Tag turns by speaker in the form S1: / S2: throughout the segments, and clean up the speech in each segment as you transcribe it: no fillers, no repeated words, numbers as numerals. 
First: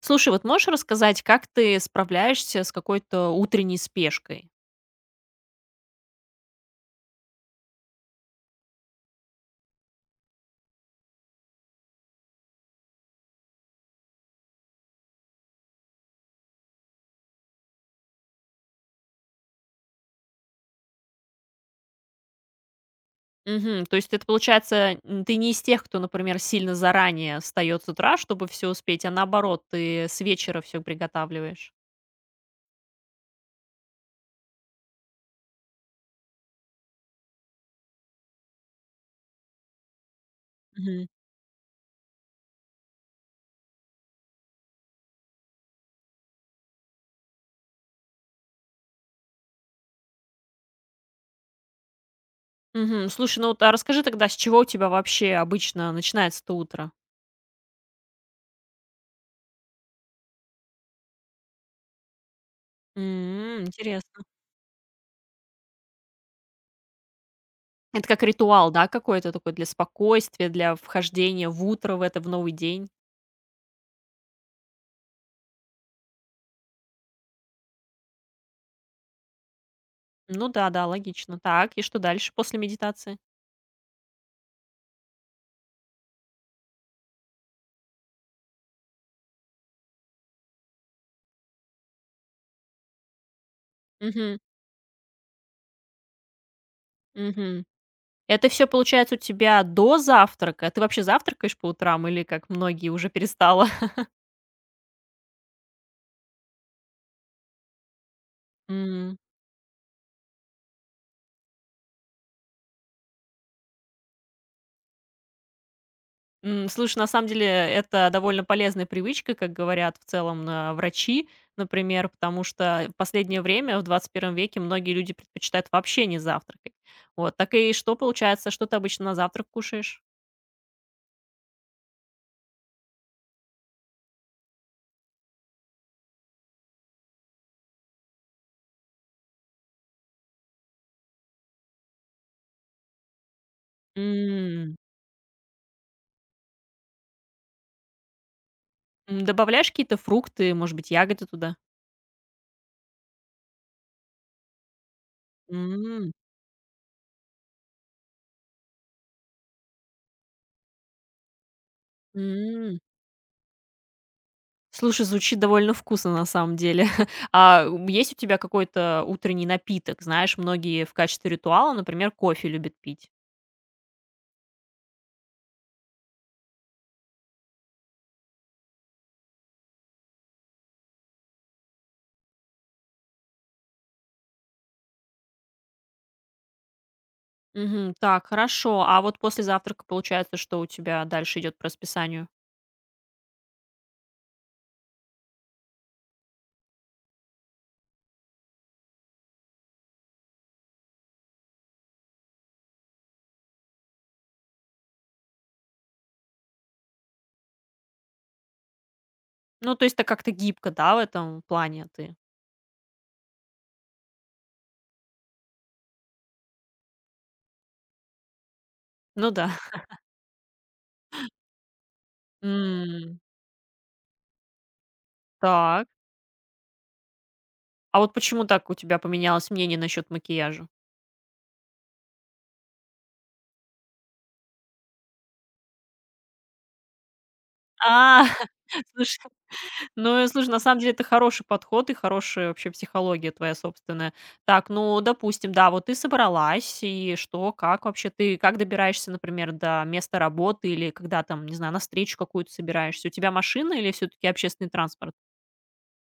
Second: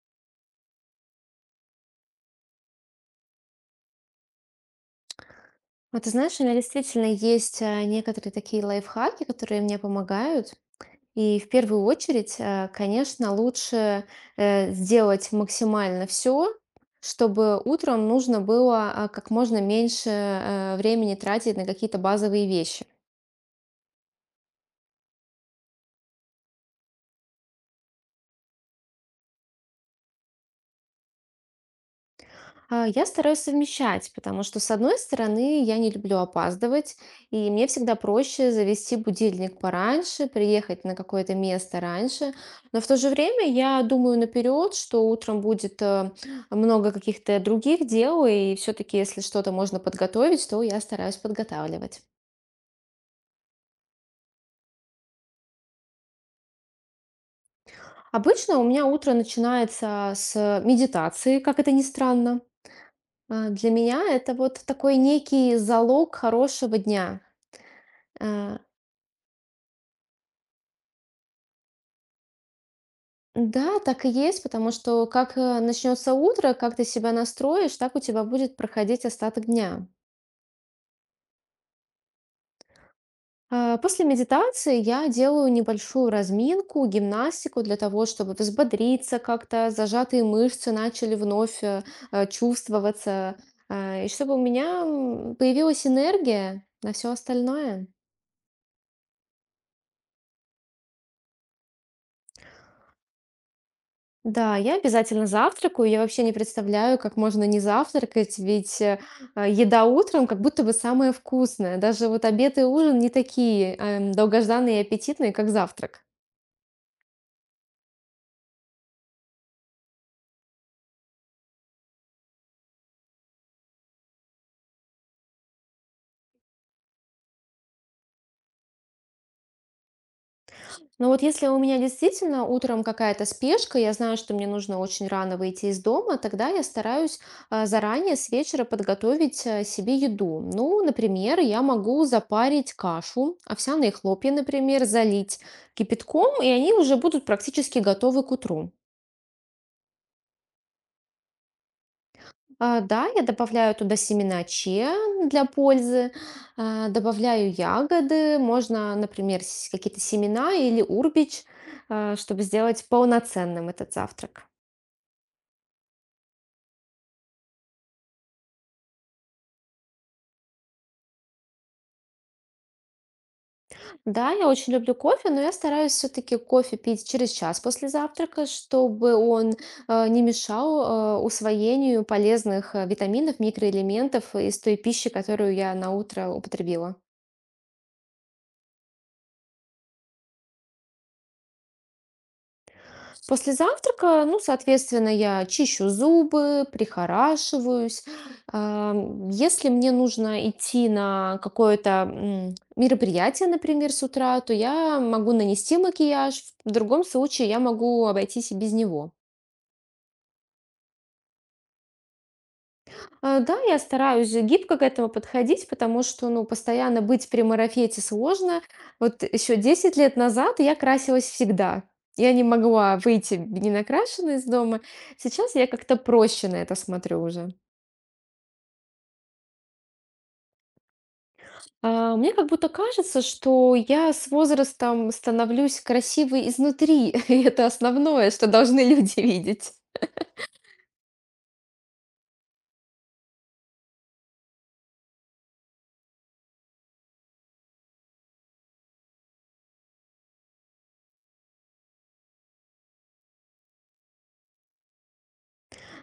S1: Слушай, вот можешь рассказать, как ты справляешься с какой-то утренней спешкой?
S2: Вот ты знаешь, у меня действительно есть некоторые такие лайфхаки, которые мне помогают. И в первую очередь, конечно, лучше сделать максимально все, чтобы утром нужно было как можно меньше времени тратить на какие-то базовые вещи.
S1: Мгм. То есть это получается, ты не из тех, кто, например, сильно заранее встает с утра, чтобы все успеть, а наоборот, ты с вечера все приготавливаешь.
S2: Я стараюсь совмещать, потому что, с одной стороны, я не люблю опаздывать, и мне всегда проще завести будильник пораньше, приехать на
S1: Мгм.
S2: какое-то место раньше, но в то же время я думаю наперед, что утром будет много каких-то других дел, и все-таки, если что-то можно подготовить, то я стараюсь подготавливать.
S1: Мгм. Слушай, ну вот, а расскажи тогда, с чего у тебя вообще обычно начинается-то утро?
S2: Обычно у меня утро начинается с медитации, как это ни странно. А, Для меня
S1: Интересно.
S2: это вот такой некий залог хорошего дня.
S1: Это как
S2: А,
S1: ритуал, да, какой-то такой для спокойствия, для вхождения в утро, в это, в новый день.
S2: Да, так и есть, потому что как начнется утро, как ты себя настроишь, так у тебя будет проходить остаток дня.
S1: Ну да, да, логично. Так, и что дальше после медитации?
S2: После медитации я делаю небольшую разминку, гимнастику для того, чтобы взбодриться как-то, зажатые мышцы начали вновь чувствоваться, и чтобы у
S1: Угу.
S2: меня появилась энергия на все остальное.
S1: Это все получается у тебя до завтрака? Ты вообще завтракаешь по утрам или, как многие, уже перестала?
S2: Да, я обязательно завтракаю. Я вообще не представляю, как можно не завтракать, ведь
S1: М.
S2: еда утром как будто бы самая вкусная. Даже вот обед и ужин не такие долгожданные и аппетитные, как завтрак.
S1: Слушай, на самом деле, это довольно полезная привычка, как говорят в целом, врачи, например, потому что в последнее время, в XXI веке, многие люди предпочитают вообще не завтракать. Вот, так и что получается, что ты обычно на завтрак кушаешь?
S2: Но вот если у меня действительно утром какая-то спешка, я знаю, что мне нужно очень рано выйти из дома, тогда я стараюсь заранее с вечера подготовить себе еду. Ну, например, я могу запарить кашу, овсяные хлопья,
S1: М.
S2: например, залить кипятком, и они уже будут практически готовы к утру.
S1: Добавляешь какие-то фрукты, может быть, ягоды туда?
S2: Да, я добавляю туда семена чиа для пользы,
S1: М.
S2: добавляю ягоды, можно, например, какие-то семена или урбич, чтобы
S1: М.
S2: сделать полноценным этот завтрак.
S1: Слушай, звучит довольно вкусно на самом деле. Есть у тебя какой-то утренний напиток? Знаешь, многие в качестве ритуала, например, кофе любят пить.
S2: Да, я очень люблю кофе, но я стараюсь все-таки кофе пить через час после завтрака, чтобы он не мешал усвоению полезных витаминов, микроэлементов из той пищи, которую я на утро употребила.
S1: Мгм. Так, хорошо. А вот после завтрака получается, что у тебя дальше идет по расписанию?
S2: После завтрака, ну, соответственно, я чищу зубы, прихорашиваюсь. Если мне нужно идти на какое-то мероприятие, например, с утра, то я могу нанести макияж. В другом случае я могу обойтись и без него.
S1: Ну, то есть ты как-то гибко, да, в этом плане ты?
S2: Да, я стараюсь гибко к этому подходить, потому что, ну, постоянно быть при марафете сложно. Вот
S1: Ну да.
S2: еще 10 лет назад я красилась всегда. Я не могла
S1: М,
S2: выйти не накрашенной из дома. Сейчас я
S1: Так.
S2: как-то проще на это смотрю уже.
S1: А вот почему так у тебя поменялось мнение насчет макияжа?
S2: Мне как будто кажется, что я с возрастом становлюсь красивой изнутри. И это
S1: А,
S2: основное, что должны люди
S1: слушай.
S2: видеть.
S1: Ну, и слушай, на самом деле это хороший подход и хорошая вообще психология твоя собственная. Так, ну, допустим, да, вот ты собралась, и что, как вообще ты, как добираешься, например, до места работы или когда там, не знаю, на встречу какую-то собираешься? У тебя машина или все-таки общественный транспорт?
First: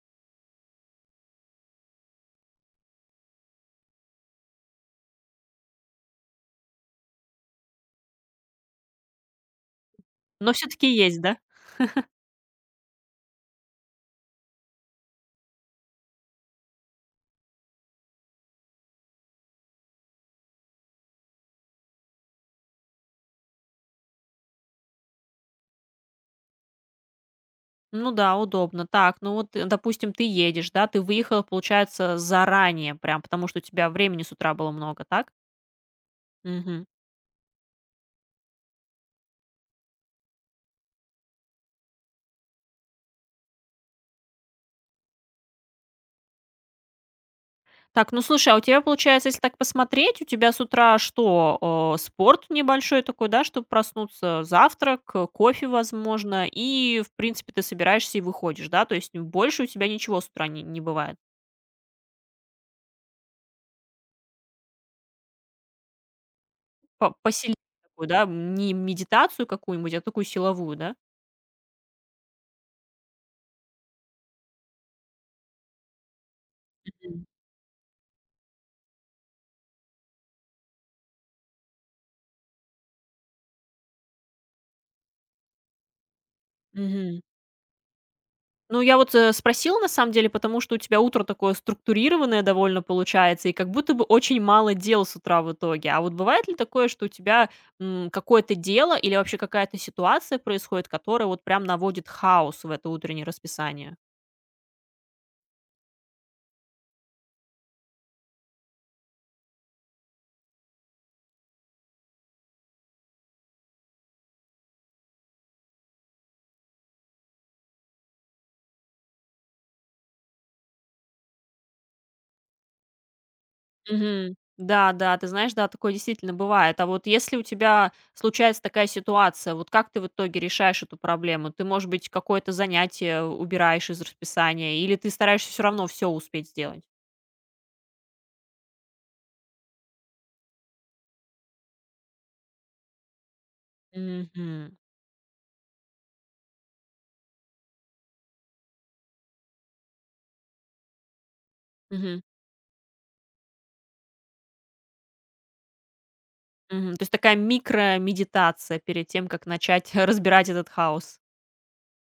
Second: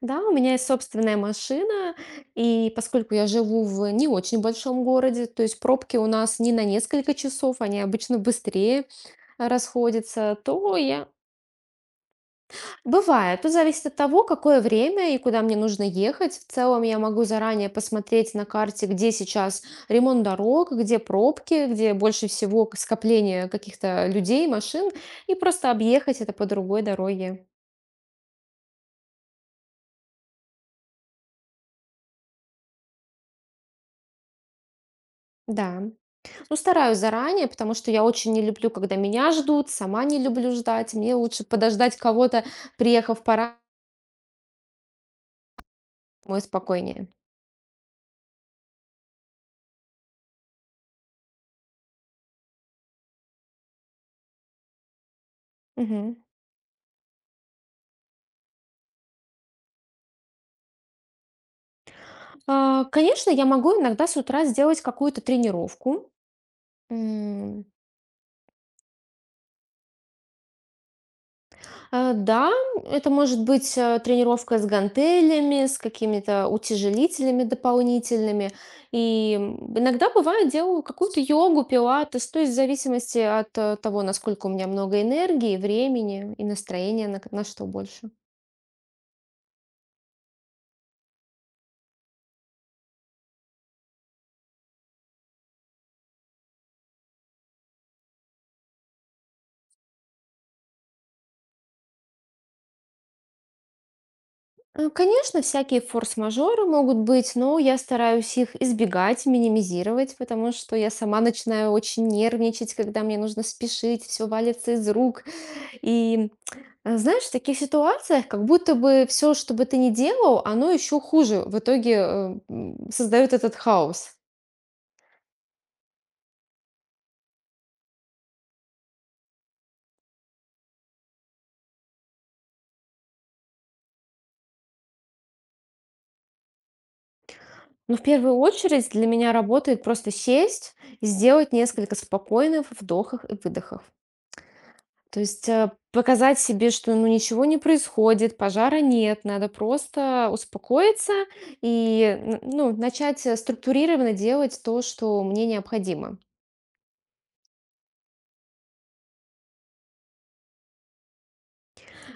S2: Да, у меня есть собственная машина, и поскольку я живу в не очень большом городе, то есть пробки у нас не на несколько часов, они обычно быстрее расходятся,
S1: Но
S2: то
S1: все-таки
S2: я...
S1: есть, да?
S2: Бывает, тут зависит от того, какое время и куда мне нужно ехать. В целом я могу заранее посмотреть на карте, где сейчас ремонт дорог, где пробки, где больше всего скопление каких-то людей, машин, и просто объехать это по другой дороге.
S1: Ну да, удобно. Так, ну вот, допустим, ты едешь, да, ты выехала, получается, заранее прям, потому что у тебя времени с утра было много, так?
S2: Да. Ну,
S1: Мгм.
S2: стараюсь заранее, потому что я очень не люблю, когда меня ждут, сама не люблю ждать. Мне лучше подождать кого-то, приехав пора, мой спокойнее.
S1: Так, ну слушай, а у тебя получается, если так посмотреть, у тебя с утра что, спорт небольшой такой, да, чтобы проснуться, завтрак, кофе,
S2: Мгм.
S1: возможно, и, в принципе, ты собираешься и выходишь, да, то есть больше у тебя ничего с утра не бывает.
S2: Конечно, я могу иногда с утра сделать какую-то тренировку.
S1: Посильнее
S2: М,
S1: такую, да, не медитацию какую-нибудь, а такую силовую, да?
S2: да, это может быть, тренировка с гантелями, с какими-то утяжелителями дополнительными. И, иногда, бывает, делаю какую-то йогу, пилатес, то есть в зависимости от, того, насколько у меня много энергии, времени и настроения, на
S1: Мгм.
S2: к на что больше.
S1: Ну, я вот, спросила на самом деле, потому что у тебя утро такое структурированное довольно получается, и как будто бы очень мало дел с утра в итоге. А вот бывает ли такое, что у тебя, какое-то дело или вообще какая-то ситуация происходит, которая вот прям наводит хаос в это утреннее расписание?
S2: Конечно, всякие форс-мажоры могут быть, но я стараюсь их избегать, минимизировать, потому что я сама начинаю очень нервничать, когда мне нужно спешить, все валится из рук. И знаешь, в таких ситуациях как будто бы все, что бы ты ни делал, оно еще хуже в итоге создает этот хаос.
S1: Мгм. Да, да, ты знаешь, да, такое действительно бывает. А вот если у тебя случается такая ситуация, вот как ты в итоге решаешь эту проблему? Ты, может быть, какое-то занятие убираешь из расписания, или ты стараешься все равно все успеть сделать?
S2: Но в первую очередь для меня работает просто сесть и сделать несколько спокойных вдохов и выдохов.
S1: Мгм.
S2: То есть, показать себе, что, ну, ничего не происходит, пожара нет, надо просто успокоиться и,
S1: Мгм.
S2: н ну, начать, структурированно делать то, что мне необходимо.
S1: Мгм. То есть такая микромедитация перед тем, как начать разбирать этот хаос.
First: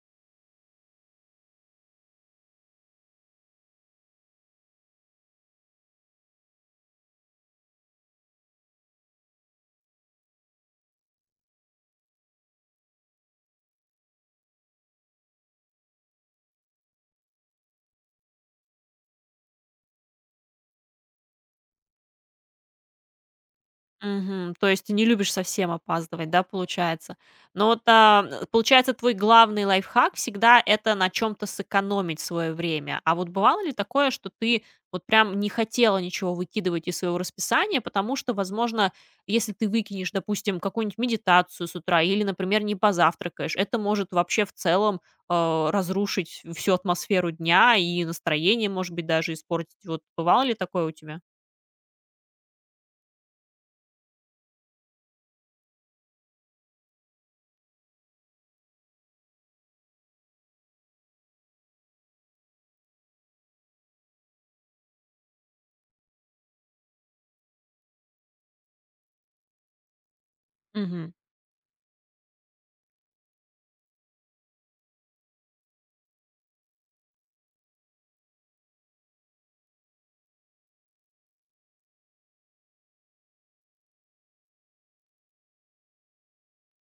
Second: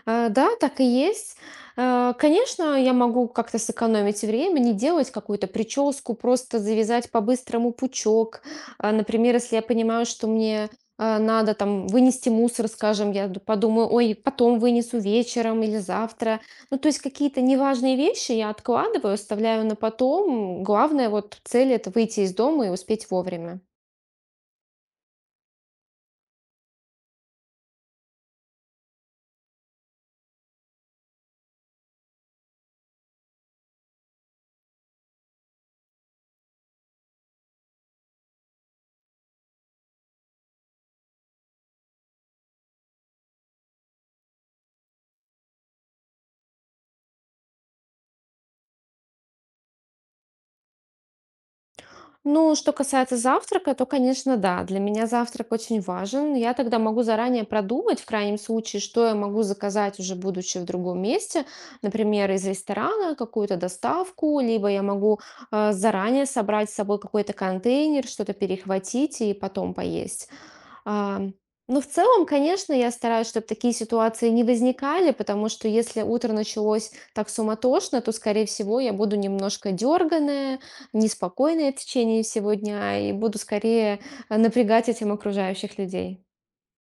S2: Да, так и есть. Конечно, я могу как-то сэкономить время, не делать какую-то прическу, просто завязать по-быстрому пучок. А, например, если я понимаю, что мне надо там вынести мусор, скажем, я подумаю, ой, потом вынесу вечером или завтра. Ну, то есть какие-то неважные вещи я откладываю, оставляю на потом. Главное, вот цель это выйти из дома и успеть вовремя.
S1: Мгм. То есть ты не любишь совсем опаздывать, да, получается? Но вот, получается, твой главный лайфхак это на чем то сэкономить свое время. А вот бывало ли такое, что ты вот прям не хотела ничего выкидывать из своего расписания, потому что, возможно, если ты выкинешь, допустим, какую-нибудь медитацию с утра или, например, не позавтракаешь, это может вообще в целом, разрушить всю атмосферу дня и настроение, может быть, даже испортить. Вот бывало ли такое у тебя?
S2: Ну, что касается завтрака, то, конечно, да, для меня завтрак очень важен. Я тогда могу заранее продумать, в крайнем случае, что я могу заказать уже будучи в другом месте, например, из ресторана какую-то доставку, либо я могу заранее собрать с собой какой-то контейнер, что-то перехватить и потом поесть. А, Ну, в целом, конечно, я стараюсь, чтобы такие ситуации не возникали, потому что если утро началось так суматошно, то, скорее всего, я буду немножко дерганая, неспокойная в течение всего дня и буду скорее напрягать этим окружающих людей.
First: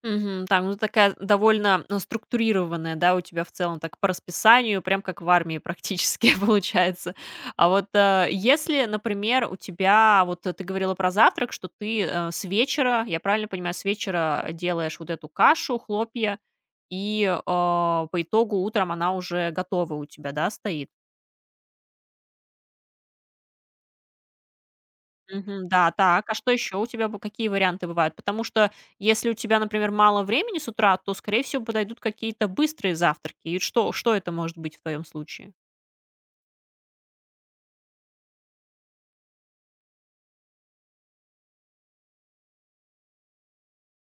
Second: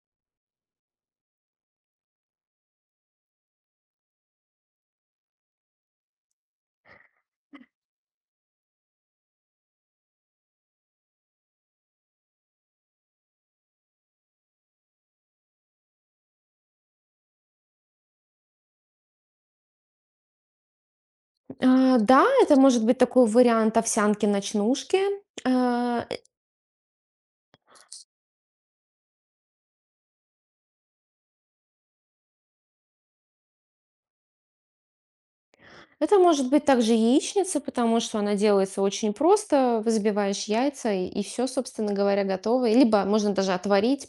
S1: Мгм. Там ну такая довольно, ну, структурированная, да, у тебя в целом так по расписанию, прям как в армии практически получается. А вот если, например, у тебя, вот ты говорила про завтрак, что ты с вечера, я правильно понимаю, с вечера делаешь вот эту кашу, хлопья, и по итогу утром она уже готова у тебя, да, стоит?
S2: Да, это может быть такой вариант овсянки-ночнушки.
S1: Мгм. Да,
S2: А, э,
S1: так. А что еще у тебя бы какие варианты бывают? Потому что если у тебя, например, мало времени с утра, то, скорее всего, подойдут какие-то быстрые завтраки. И что это может быть в твоем случае?
S2: Это может быть также яичница, потому что она делается очень просто. Взбиваешь яйца и, все, собственно говоря, готово. И либо можно даже отварить,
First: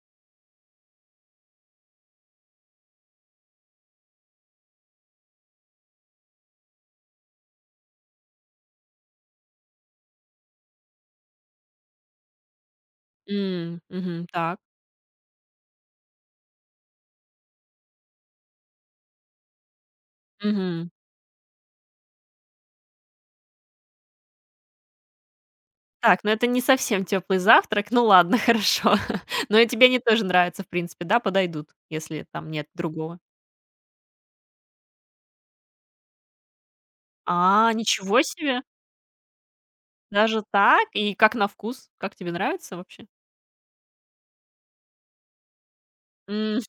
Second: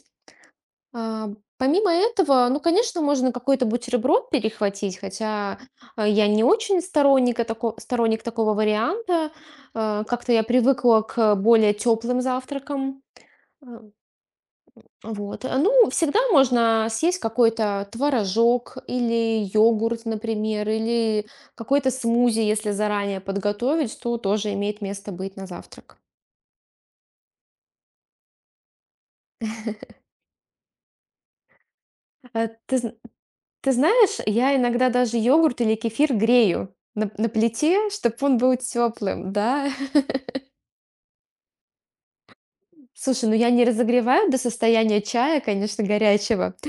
S2: А, помимо этого, ну, конечно, можно какой-то бутерброд перехватить, хотя, я не очень сторонник такого варианта. Как-то я привыкла к более теплым завтракам. А,
S1: М, мгм. Так.
S2: вот. Ну, всегда можно съесть какой-то творожок или йогурт, например,
S1: Мгм.
S2: или какой-то смузи, если заранее подготовить, то тоже имеет место быть на завтрак.
S1: Так, ну это не совсем теплый завтрак. Ну ладно, хорошо. Но и тебе они тоже нравятся, в принципе, да, подойдут, если
S2: А,
S1: там нет
S2: ты зн
S1: другого.
S2: Ты знаешь, я иногда даже йогурт или кефир грею на
S1: А,
S2: плите, чтобы
S1: ничего
S2: он был
S1: себе!
S2: теплым, да.
S1: Даже так? И как на вкус? Как тебе нравится вообще?
S2: Слушай, ну я не разогреваю до состояния чая, конечно, горячего.
S1: М,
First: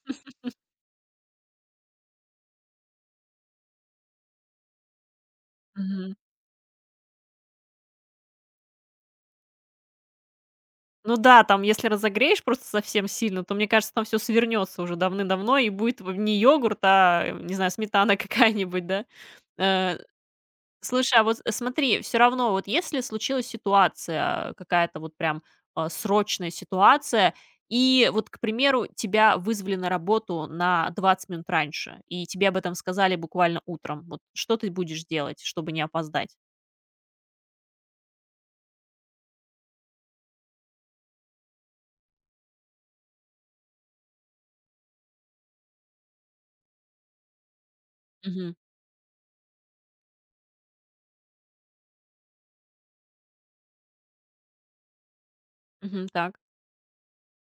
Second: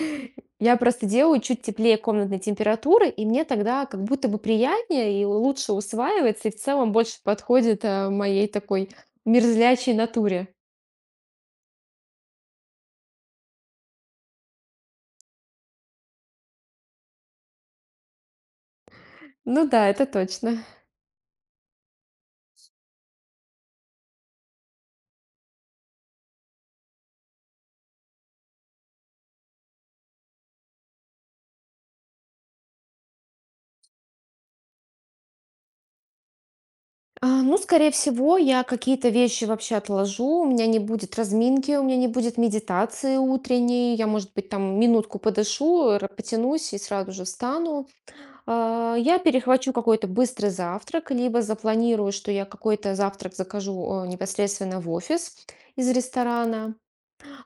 S2: Я просто делаю чуть теплее комнатной температуры, и мне тогда как будто бы приятнее и лучше
S1: мгм.
S2: усваивается, и в целом больше подходит моей такой мерзлячей натуре.
S1: Ну да, там, если разогреешь просто совсем сильно, то, мне кажется, там все свернется уже давным-давно, и будет в не йогурт, а, не знаю, сметана какая-нибудь, да.
S2: Ну да,
S1: Э,
S2: это точно.
S1: слушай, а вот смотри, все равно, вот если случилась ситуация, какая-то вот прям, срочная ситуация, и вот, к примеру, тебя вызвали на работу на 20 минут раньше, и тебе об этом сказали буквально утром, вот что ты будешь делать, чтобы не опоздать?
S2: Ну, скорее всего, я какие-то вещи вообще отложу, у меня не будет разминки, у меня не будет медитации утренней, я, может быть, там минутку подышу, потянусь и сразу же встану.
S1: Мгм.
S2: Я перехвачу какой-то быстрый завтрак, либо запланирую, что я какой-то завтрак закажу непосредственно в офис из
S1: Мгм. Так.
S2: ресторана.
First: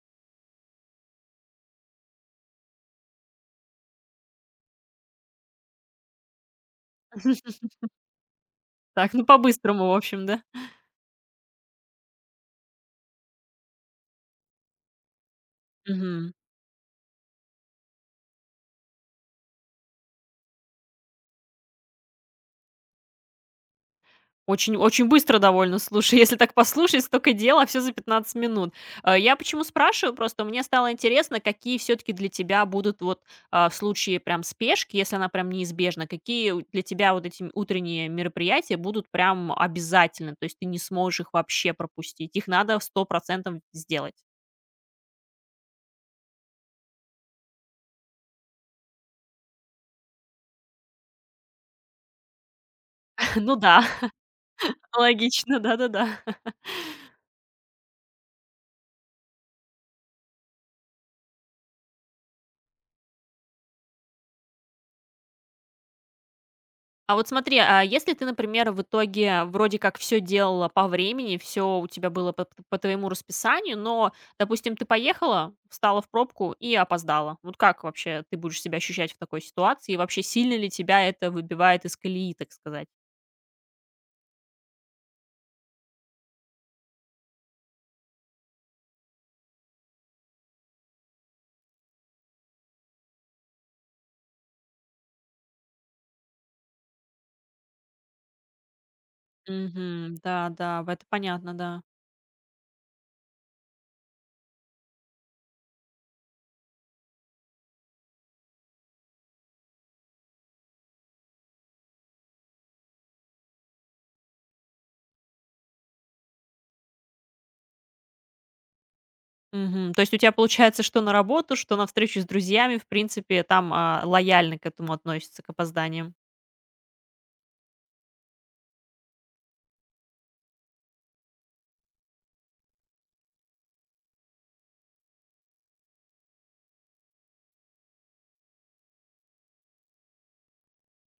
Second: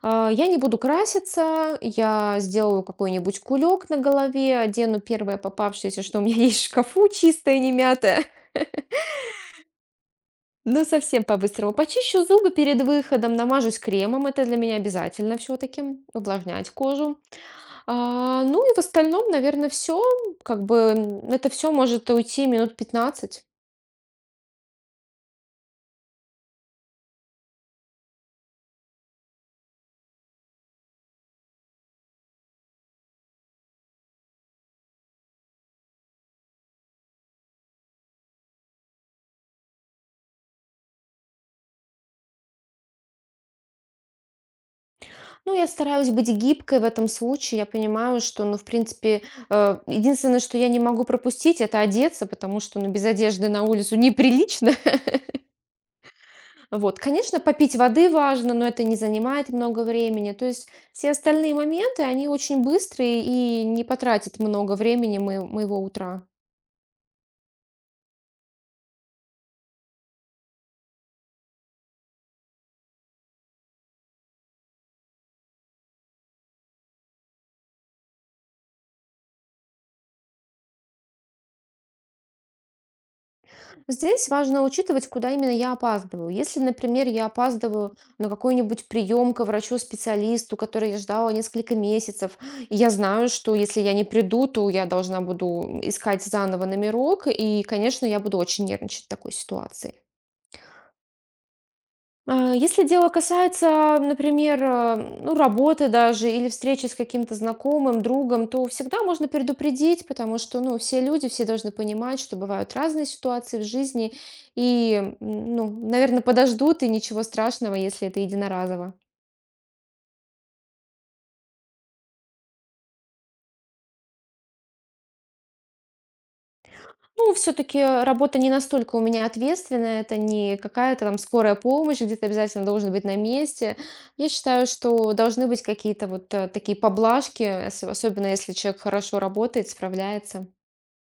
S2: Я не буду краситься, я сделаю какой-нибудь кулек на голове, одену первое попавшееся, что у меня есть в шкафу, чистое, не мятое.
S1: Так, ну, по-быстрому, в общем, да?
S2: Ну, совсем по-быстрому. Почищу зубы перед выходом, намажусь кремом. Это для меня обязательно все-таки.
S1: Мгм.
S2: Увлажнять кожу. А, ну и в остальном, наверное, все. Как бы это все может уйти минут 15.
S1: Очень очень быстро довольно, слушай, если так послушать, столько дела, все за 15 минут. Я почему спрашиваю, просто мне стало интересно, какие все таки для тебя будут вот, в случае прям спешки, если она прям неизбежна, какие у для тебя вот эти утренние мероприятия будут прям обязательны, то есть ты не сможешь их вообще пропустить, их надо 100% сделать.
S2: Ну, я стараюсь быть гибкой в этом случае. Я понимаю, что, ну, в принципе, единственное, что я не могу пропустить, это одеться, потому что, ну, без одежды
S1: Ну
S2: на
S1: да,
S2: улицу неприлично.
S1: логично, да-да-да.
S2: Вот, конечно, попить воды важно, но это не занимает много времени. То есть все остальные моменты, они очень быстрые и не потратят много времени моего утра.
S1: А вот смотри, а если ты, например, в итоге вроде как все делала по времени, все у тебя было по твоему расписанию, но, допустим, ты поехала, встала в пробку и опоздала. Вот как вообще ты будешь себя ощущать в такой ситуации? И вообще, сильно ли тебя это выбивает из колеи, так сказать?
S2: Здесь важно учитывать, куда именно я опаздываю. Если, например, я опаздываю на какой-нибудь прием к врачу-специалисту, который я ждала несколько месяцев, и я знаю, что если я не приду, то я должна буду искать заново номерок, и, конечно, я буду очень нервничать в такой ситуации.
S1: Мгм. Да, да, в это понятно, да.
S2: Если дело касается, например, ну, работы даже или встречи с каким-то знакомым, другом, то всегда можно предупредить, потому что, ну, все люди, все должны понимать, что бывают разные ситуации в жизни, и, ну, наверное, подождут, и ничего страшного, если это единоразово.
S1: Мгм. То есть у тебя получается, что на работу, что на встречу с друзьями, в принципе, там, лояльно к этому относится к опозданиям?
S2: Ну, все-таки работа не настолько у меня ответственная, это не какая-то там скорая помощь, где ты обязательно должен быть на месте. Я считаю, что должны быть какие-то вот такие поблажки, особенно если человек хорошо работает, справляется.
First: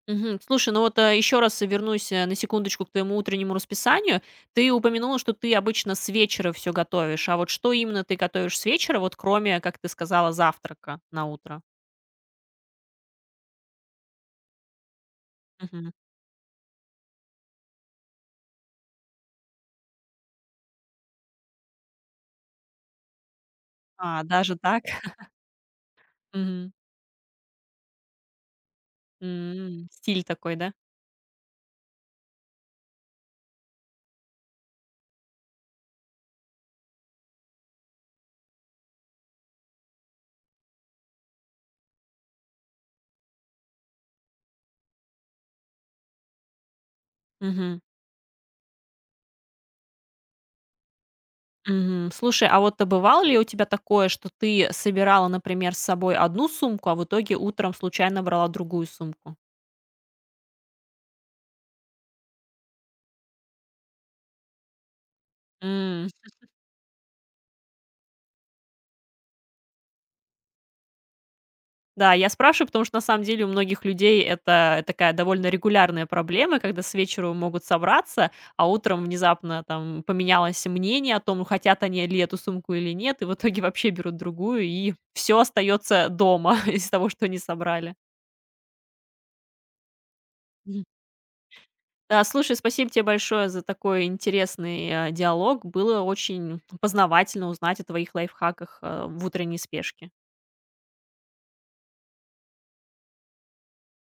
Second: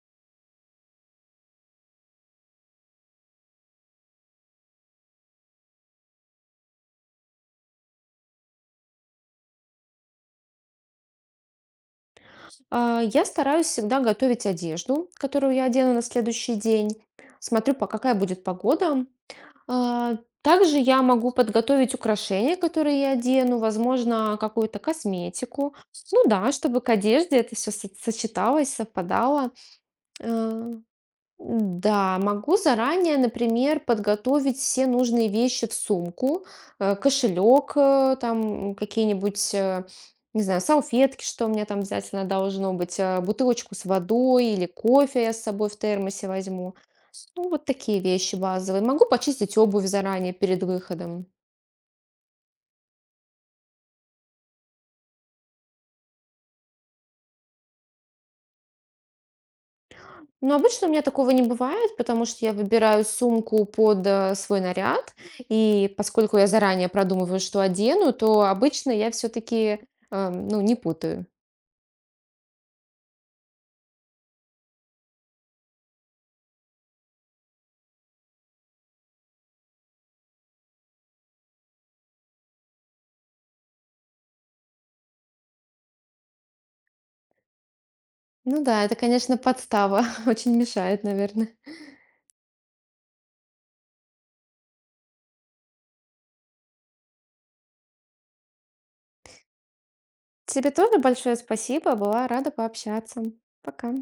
S1: Мгм. Слушай, ну вот, еще раз вернусь, на секундочку к твоему утреннему расписанию. Ты упомянула, что ты обычно с вечера все готовишь. А вот что именно ты готовишь с вечера, вот кроме, как ты сказала, завтрака на утро?
S2: Я стараюсь всегда готовить одежду, которую я
S1: Мгм.
S2: одену на следующий день. Смотрю, по какая будет погода. А, Также я могу подготовить украшения, которые я одену,
S1: А,
S2: возможно,
S1: даже
S2: какую-то
S1: так?
S2: косметику. Ну да,
S1: Мгм.
S2: чтобы к одежде это все сочеталось, совпадало.
S1: Стиль такой,
S2: Э,
S1: да?
S2: да, могу заранее, например, подготовить все нужные вещи в сумку, кошелек, там какие-нибудь, не знаю, салфетки, что у меня там обязательно должно быть, бутылочку с водой или кофе я с собой в термосе возьму. Ну, вот
S1: Мгм.
S2: такие вещи базовые. Могу почистить обувь заранее перед выходом.
S1: Мгм. Слушай, а вот, бывало ли у тебя такое, что ты собирала, например, с собой одну сумку, а в итоге утром случайно брала другую сумку?
S2: Но обычно у меня такого не бывает, потому что я выбираю сумку под свой наряд, и
S1: М.
S2: поскольку я заранее продумываю, что одену, то обычно я все-таки, ну, не путаю.
S1: Да, я спрашиваю, потому что на самом деле у многих людей это такая довольно регулярная проблема, когда с вечера могут собраться, а утром внезапно там поменялось мнение о том, хотят они ли эту сумку или нет, и в итоге вообще берут другую, и все остается дома из того, что они собрали.
S2: Ну да, это, конечно, подстава очень
S1: Мгм.
S2: мешает, наверное.
S1: Да, слушай, спасибо тебе большое за такой интересный диалог. Было очень познавательно узнать о твоих лайфхаках в утренней спешке.
S2: Тебе тоже большое спасибо, была рада пообщаться. Пока.